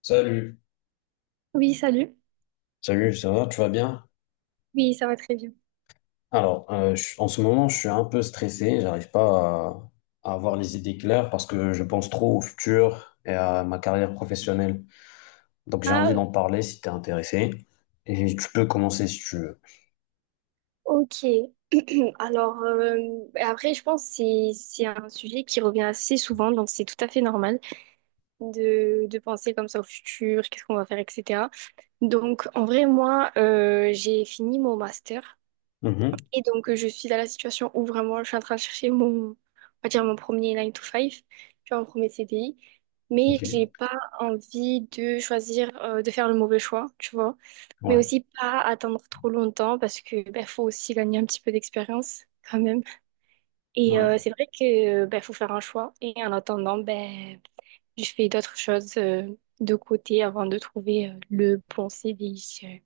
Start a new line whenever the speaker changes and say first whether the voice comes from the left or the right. left: Salut.
right: Oui, salut.
left: Salut, ça va, tu vas bien?
right: Oui, ça va très bien.
left: En ce moment, je suis un peu stressé, j'arrive pas à, à avoir les idées claires parce que je pense trop au futur et à ma carrière professionnelle. Donc, j'ai envie
right: Ah,
left: d'en parler si tu es intéressé. Et tu peux commencer si tu veux.
right: ok. Alors, après, je pense que c'est un sujet qui revient assez souvent, donc c'est tout à fait normal de penser comme ça au futur, qu'est-ce qu'on va faire, etc. Donc, en vrai, moi, j'ai fini mon master.
left: Mhm.
right: Et donc, je suis dans la situation où vraiment je suis en train de chercher on va dire mon premier nine to five tu vois, mon premier CDI. Mais
left: Ok.
right: j'ai pas envie de choisir, de faire le mauvais choix, tu vois. Mais
left: Ouais.
right: aussi pas attendre trop longtemps parce que ben, faut aussi gagner un petit peu d'expérience quand même. Et
left: Ouais.
right: c'est vrai que ben, faut faire un choix. Et en attendant, ben, je fais d'autres choses de côté avant de trouver le bon CDI.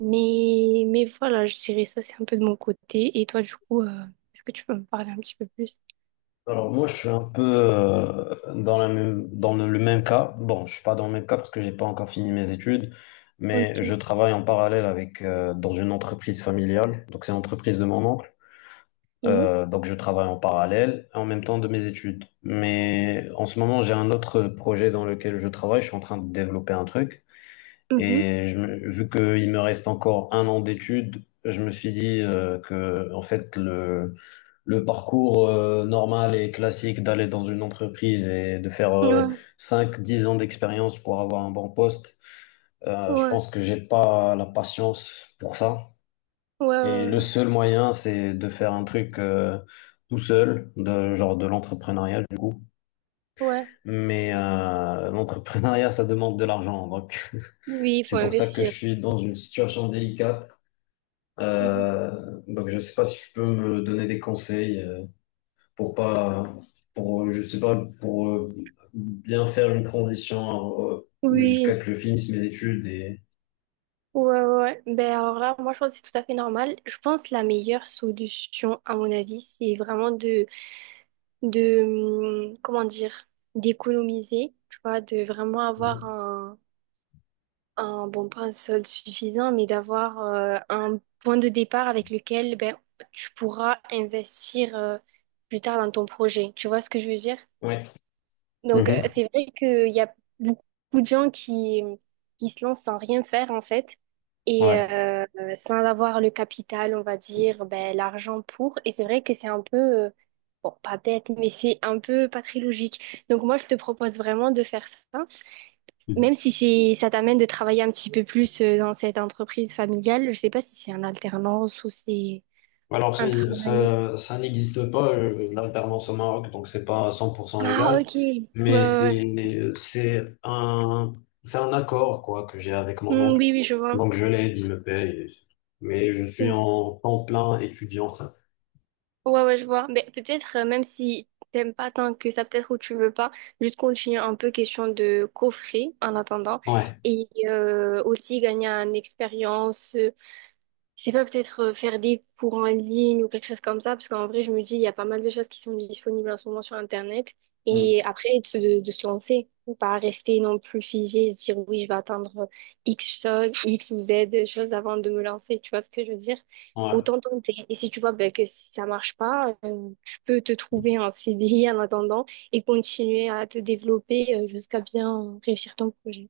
right: Mais voilà, je dirais ça, c'est un peu de mon côté. Et toi, du coup, est-ce que tu peux me parler un petit peu plus?
left: Alors, moi, je suis un peu dans dans le même cas. Bon, je suis pas dans le même cas parce que j'ai pas encore fini mes études. Mais je
right: Ok.
left: travaille en parallèle avec dans une entreprise familiale. Donc, c'est l'entreprise de mon oncle.
right: Oui.
left: Donc je travaille en parallèle en même temps de mes études. Mais en ce moment, j'ai un autre projet dans lequel je travaille. Je suis en train de développer un truc.
right: Mhm.
left: Vu qu'il me reste encore un an d'études, je me suis dit que en fait le parcours normal et classique d'aller dans une entreprise et de faire
right: Ouais,
left: 5-10 ans d'expérience pour avoir un bon poste, je
right: ouais,
left: pense que j'ai pas la patience pour ça.
right: ouais,
left: Et
right: ouais,
left: le
right: ouais.
left: seul moyen, c'est de faire un truc tout seul, genre de l'entrepreneuriat du coup.
right: Ouais.
left: Mais l'entrepreneuriat, ça demande de l'argent. Donc,
right: Oui, il faut
left: c'est pour ça que je
right: investir.
left: suis dans une situation délicate.
right: Mhm.
left: Donc, je sais pas si tu peux me donner des conseils pour pas, pour, je sais pas, pour bien faire une transition jusqu'à
right: Oui,
left: que je finisse mes études et.
right: ouais, ouais. Ouais. Ben alors là, moi, je pense que c'est tout à fait normal. Je pense que la meilleure solution, à mon avis, c'est vraiment de, comment dire, d'économiser, tu vois, de vraiment avoir
left: Mhm.
right: un bon, pas un solde suffisant, mais d'avoir un point de départ avec lequel ben, tu pourras investir plus tard dans ton projet. Tu vois ce que je veux dire?
left: Ouais.
right: Donc,
left: Mhm.
right: c'est vrai qu'il y a beaucoup de gens qui se lancent sans rien faire, en fait, et
left: Ouais.
right: sans avoir le capital, on va dire, ben, l'argent pour. Et c'est vrai que c'est un peu, bon, pas bête, mais c'est un peu pas très logique. Donc, moi, je te propose vraiment de faire ça. Même si ça t'amène de travailler un petit peu plus dans cette entreprise familiale, je sais pas si c'est un alternance ou c'est un travail.
left: Ça, ça n'existe pas, l'alternance au Maroc, donc c'est pas 100%
right: Ah,
left: légal,
right: ok. Ouais,
left: mais
right: ouais, ouais.
left: c'est un accord, quoi, que j'ai avec mon
right: Hmm,
left: oncle.
right: oui, oui, je vois.
left: Donc, je l'aide, il me paye, et c'est tout. Mais je suis
right: Ouais,
left: en temps plein étudiant.
right: ouais, ouais, je vois. Mais peut-être, même si t'aimes pas tant que ça, peut-être ou tu veux pas, juste continuer un peu question de coffrer en attendant
left: Ouais.
right: et aussi gagner en expérience. Je sais pas, peut-être faire des cours en ligne ou quelque chose comme ça, parce qu'en vrai, je me dis, il y a pas mal de choses qui sont disponibles en ce moment sur Internet.
left: Mm.
right: Et après, de se lancer, ou pas rester non plus figé, se dire, oui, je vais attendre X choses X ou Z choses avant de me lancer. Tu vois ce que je veux dire?
left: Ouais.
right: Autant tenter. Et si tu vois ben, que si ça marche pas, tu peux te trouver un CDI en attendant et continuer à te développer jusqu'à bien réussir ton projet.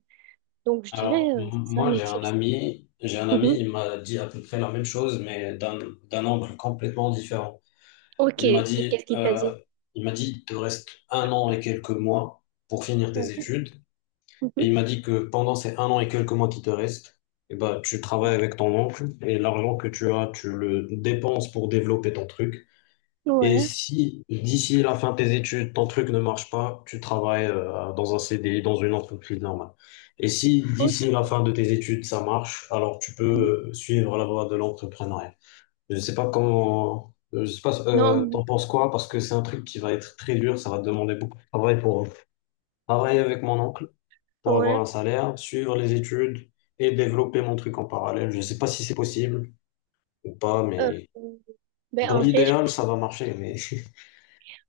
right: Donc, je dirais,
left: Alors, m-
right: c'est ça
left: moi,
right: mes
left: j'ai un
right: tips.
left: ami, J'ai un ami,
right: Mhm.
left: il m'a dit à peu près la même chose, mais d'un angle complètement différent.
right: Ok.
left: Il m'a
right: Et
left: dit,
right: qu'est-ce qu'il t'a dit?
left: euh, il m'a dit, il te reste un an et quelques mois pour finir tes
right: Ouais.
left: études. Et il
right: Mhm.
left: m'a dit que pendant ces un an et quelques mois qui te restent, eh ben, tu travailles avec ton oncle et l'argent que tu as, tu le dépenses pour développer ton truc. Et
right: Ouais,
left: si d'ici la fin de tes études, ton truc ne marche pas, tu travailles dans un CDI, dans une entreprise normale. Et si
right: ok.
left: d'ici la fin de tes études, ça marche, alors tu peux suivre la voie de l'entrepreneuriat. Je ne sais pas comment, je sais pas,
right: Non,
left: t'en penses quoi, parce que c'est un truc qui va être très dur, ça va te demander beaucoup de travail pour travailler avec mon oncle pour avoir
right: ouais.
left: un salaire, suivre les études et développer mon truc en parallèle. Je ne sais pas si c'est possible ou pas,
right: Euh,
left: mais
right: ben,
left: dans
right: en vrai,
left: l'idéal, ça va marcher. Mais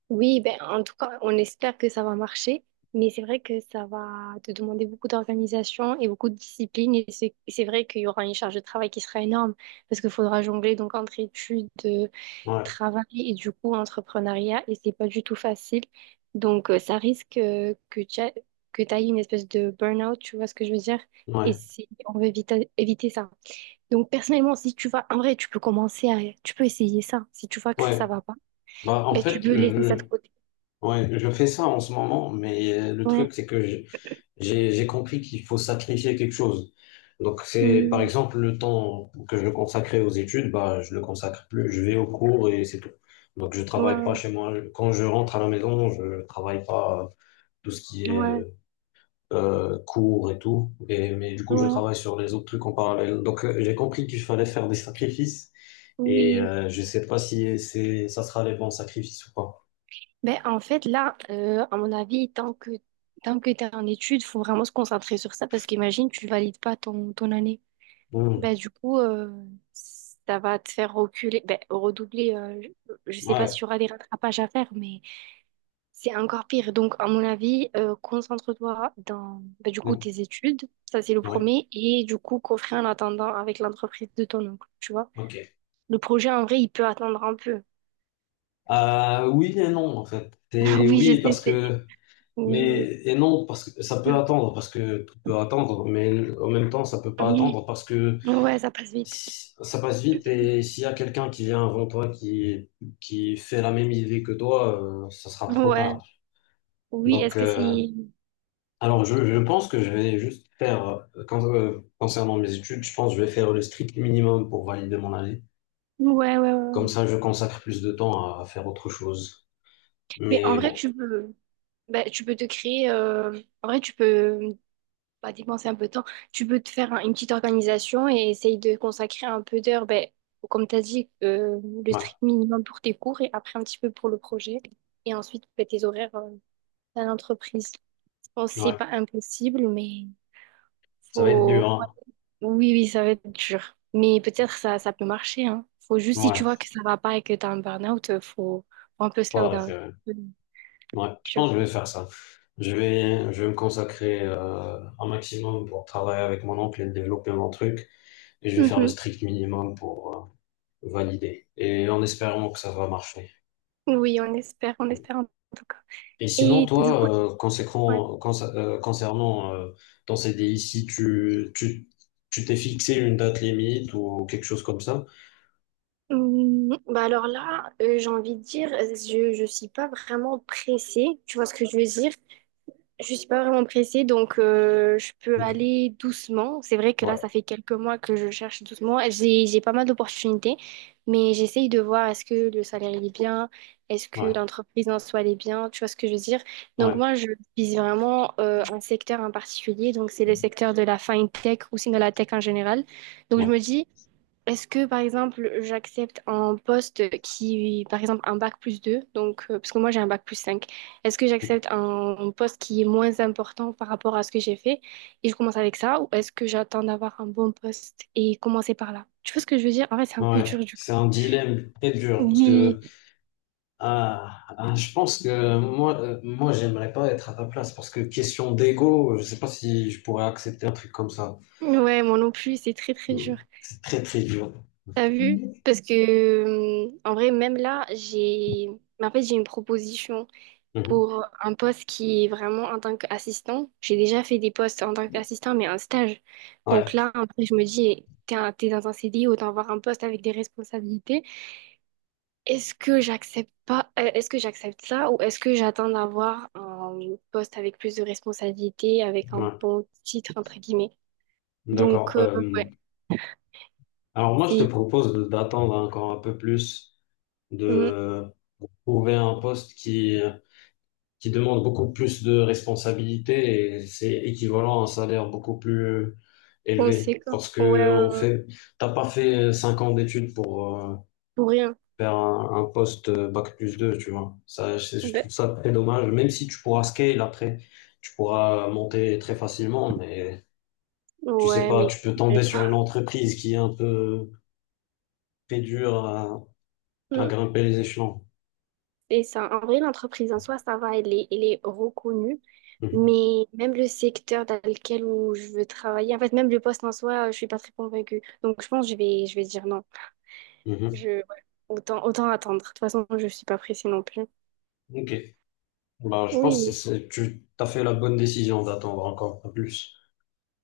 right: oui, ben, en tout cas, on espère que ça va marcher, mais c'est vrai que ça va te demander beaucoup d'organisation et beaucoup de discipline. Et c'est vrai qu'il y aura une charge de travail qui sera énorme parce qu'il faudra jongler donc entre études,
left: ouais,
right: travail et du coup entrepreneuriat, et c'est pas du tout facile. Donc, ça risque que que tu ailles une espèce de burn-out, tu vois ce que je veux dire? Et
left: ouais,
right: on veut éviter, ça. Donc, personnellement, si tu vas, en vrai, tu peux essayer ça. Si tu vois que ça
left: ouais.
right: va pas,
left: Bah, en
right: ben, tu
left: fait,
right: peux laisser ça
left: euh,
right: de côté.
left: ouais, je fais ça en ce moment, mais le truc,
right: Ouais.
left: c'est que j'ai compris qu'il faut sacrifier quelque chose. Donc, c'est par
right: Hmm.
left: exemple le temps que je consacrais aux études, bah, je le consacre plus, je vais au cours et c'est tout. Donc, je
right: Ouais,
left: travaille pas
right: ouais,
left: chez moi. Quand je rentre à la maison, je travaille pas tout ce qui est
right: ouais,
left: cours et tout. Mais du coup, je
right: ouais,
left: travaille sur les autres trucs en parallèle. Donc, j'ai compris qu'il fallait faire des sacrifices.
right: oui.
left: Je sais pas si c'est, ça sera les bons sacrifices ou pas.
right: Ben, en fait, là, à mon avis, tant que t'es en études, faut vraiment se concentrer sur ça parce qu'imagine, tu valides pas ton année. Ben,
left: Hmm.
right: du coup, ça va te faire reculer, ben, redoubler. Je sais pas
left: Ouais.
right: s'il y aura des rattrapages à faire, mais c'est encore pire. Donc, à mon avis, concentre-toi dans bah, du coup
left: Hmm.
right: tes études, ça c'est le
left: Ouais.
right: premier, et du coup coffrer en attendant avec l'entreprise de ton oncle, tu vois.
left: Ok.
right: Le projet en vrai, il peut attendre un peu.
left: Oui et non, en fait. Et
right: Oui, je
left: oui, parce
right: sais, c'est.
left: que…
right: Oui.
left: Mais, et non, parce que ça peut attendre, parce que tout peut attendre, mais en même temps, ça peut pas
right: Oui.
left: attendre, parce que
right: Ouais, ça passe vite.
left: ça passe vite, et s'il y a quelqu'un qui vient avant toi, qui fait la même idée que toi, ça sera trop
right: Ouais.
left: tard.
right: Oui,
left: Donc,
right: est-ce que c'est.
left: euh, je pense que je vais juste faire, concernant mes études, je pense que je vais faire le strict minimum pour valider mon année.
right: Ouais, ouais, ouais.
left: Comme
right: Ouais.
left: ça, je consacre plus de temps à faire autre chose.
right: Mais en
left: Mais
right: vrai,
left: bon,
right: tu peux. Bah, tu peux te créer. En vrai, tu peux pas dépenser un peu de temps, tu peux te faire une petite organisation et essayer de consacrer un peu d'heures, ben, comme tu as dit, le
left: ouais,
right: strict minimum pour tes cours et après un petit peu pour le projet. Et ensuite, ben, tes horaires à l'entreprise. Je pense que c'est
left: ouais,
right: pas impossible, mais
left: ça va être
right: faut...
left: dur, hein.
right: Oui, oui, ça va être dur. Mais peut-être ça, ça peut marcher, hein. Faut juste, si tu
left: Ouais,
right: vois que ça va pas et que tu as un burn-out, faut un peu
left: faut
right: slow
left: arrêter,
right: down.
left: ouais. Ouais, je
right: Tu vois.
left: pense que je vais faire ça. Je vais me consacrer un maximum pour travailler avec mon oncle et développer mon truc. Et je vais faire le
right: Mhm.
left: strict minimum pour valider. Et en espérant que ça va marcher.
right: Oui, on espère en tout cas.
left: Et sinon,
right: Et du coup,
left: toi,
right: ouais.
left: concernant ton CDI, si tu t'es fixé une date limite ou quelque chose comme ça,
right: Bah alors là, j'ai envie de dire, je ne suis pas vraiment pressée, tu vois ce que je veux dire? Je suis pas vraiment pressée, donc je peux
left: Ok.
right: aller doucement. C'est vrai que là,
left: Ouais,
right: ça fait quelques mois que je cherche doucement. J'ai pas mal d'opportunités, mais j'essaye de voir est-ce que le salaire il est bien, est-ce que
left: ouais,
right: l'entreprise en soi elle est bien, tu vois ce que je veux dire? Donc
left: ouais,
right: moi, je vise vraiment un secteur en particulier, donc c'est le secteur de la fintech ou sinon la tech en général. Donc je
left: ouais,
right: me dis, est-ce que, par exemple, j'accepte un poste qui, par exemple, un bac plus 2 donc, parce que moi j'ai un bac plus 5 est-ce que j'accepte un poste qui est moins important par rapport à ce que j'ai fait et je commence avec ça, ou est-ce que j'attends d'avoir un bon poste et commencer par là? Tu vois ce que je veux dire? En fait, c'est un peu
left: ouais.
right: dur du coup.
left: C'est un dilemme très dur parce
right: Oui,
left: que Ah, ah, je pense que moi, moi, j'aimerais pas être à ta place parce que question d'ego, je sais pas si je pourrais accepter un truc comme ça.
right: ouais, moi non plus, c'est très très
left: Hmm.
right: dur.
left: C'est très très dur.
right: T'as vu? Parce que, en vrai, même là, mais en fait, j'ai une proposition
left: Mhm.
right: pour un poste qui est vraiment en tant qu'assistant. J'ai déjà fait des postes en tant qu'assistant, mais en stage. Donc
left: Ouais,
right: là, après, je me dis, t'es t'es dans un CDI, autant avoir un poste avec des responsabilités. Est-ce que j'accepte pas, est-ce que j'accepte ça ou est-ce que j'attends d'avoir un poste avec plus de responsabilités, avec un
left: ouais,
right: bon titre, entre guillemets. Donc,
left: d'accord.
right: ouais,
left: Alors moi, je te
right: c'est
left: propose d'attendre encore un peu plus, de
right: mm,
left: trouver un poste qui demande beaucoup plus de responsabilités et c'est équivalent à un salaire beaucoup plus élevé
right: conséquent.
left: parce
right: Ouais,
left: que
right: ouais,
left: on
right: ouais,
left: fait, t'as pas fait cinq ans d'études pour
right: pour rien.
left: faire un poste bac plus 2 tu vois. Ça, je
right: Ben,
left: trouve ça très dommage, même si tu pourras scale après, tu pourras monter très facilement, mais tu sais
right: ouais,
left: pas,
right: mais
left: tu peux
right: je sais
left: tomber sur une
right: pas.
left: entreprise qui est un peu très dure à
right: Mm.
left: grimper les échelons.
right: C'est ça. En vrai, l'entreprise en soi, ça va, elle est, reconnue.
left: Mhm.
right: Mais même le secteur dans lequel où je veux travailler, en fait, même le poste en soi, je suis pas très convaincue. Donc, je pense que je vais dire non.
left: Mhm.
right: Je, ouais, autant, autant attendre. De toute façon, je suis pas pressée non plus.
left: Ok. Bah, je
right: Oui,
left: pense que
right: oui.
left: c'est, tu as fait la bonne décision d'attendre encore un peu plus.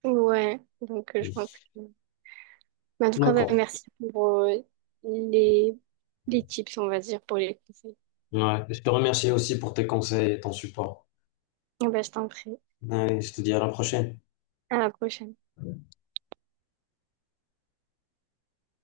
right: Ouais. Donc, je
left: Mhm.
right: pense que... Mais en tout cas, bah,
left: D'accord.
right: merci pour les, les tips, on va dire, pour les conseils.
left: Ouais. Je te remercie aussi pour tes conseils et ton support.
right: Bah, je t'en prie.
left: Ouais, je te dis à la prochaine.
right: À la prochaine.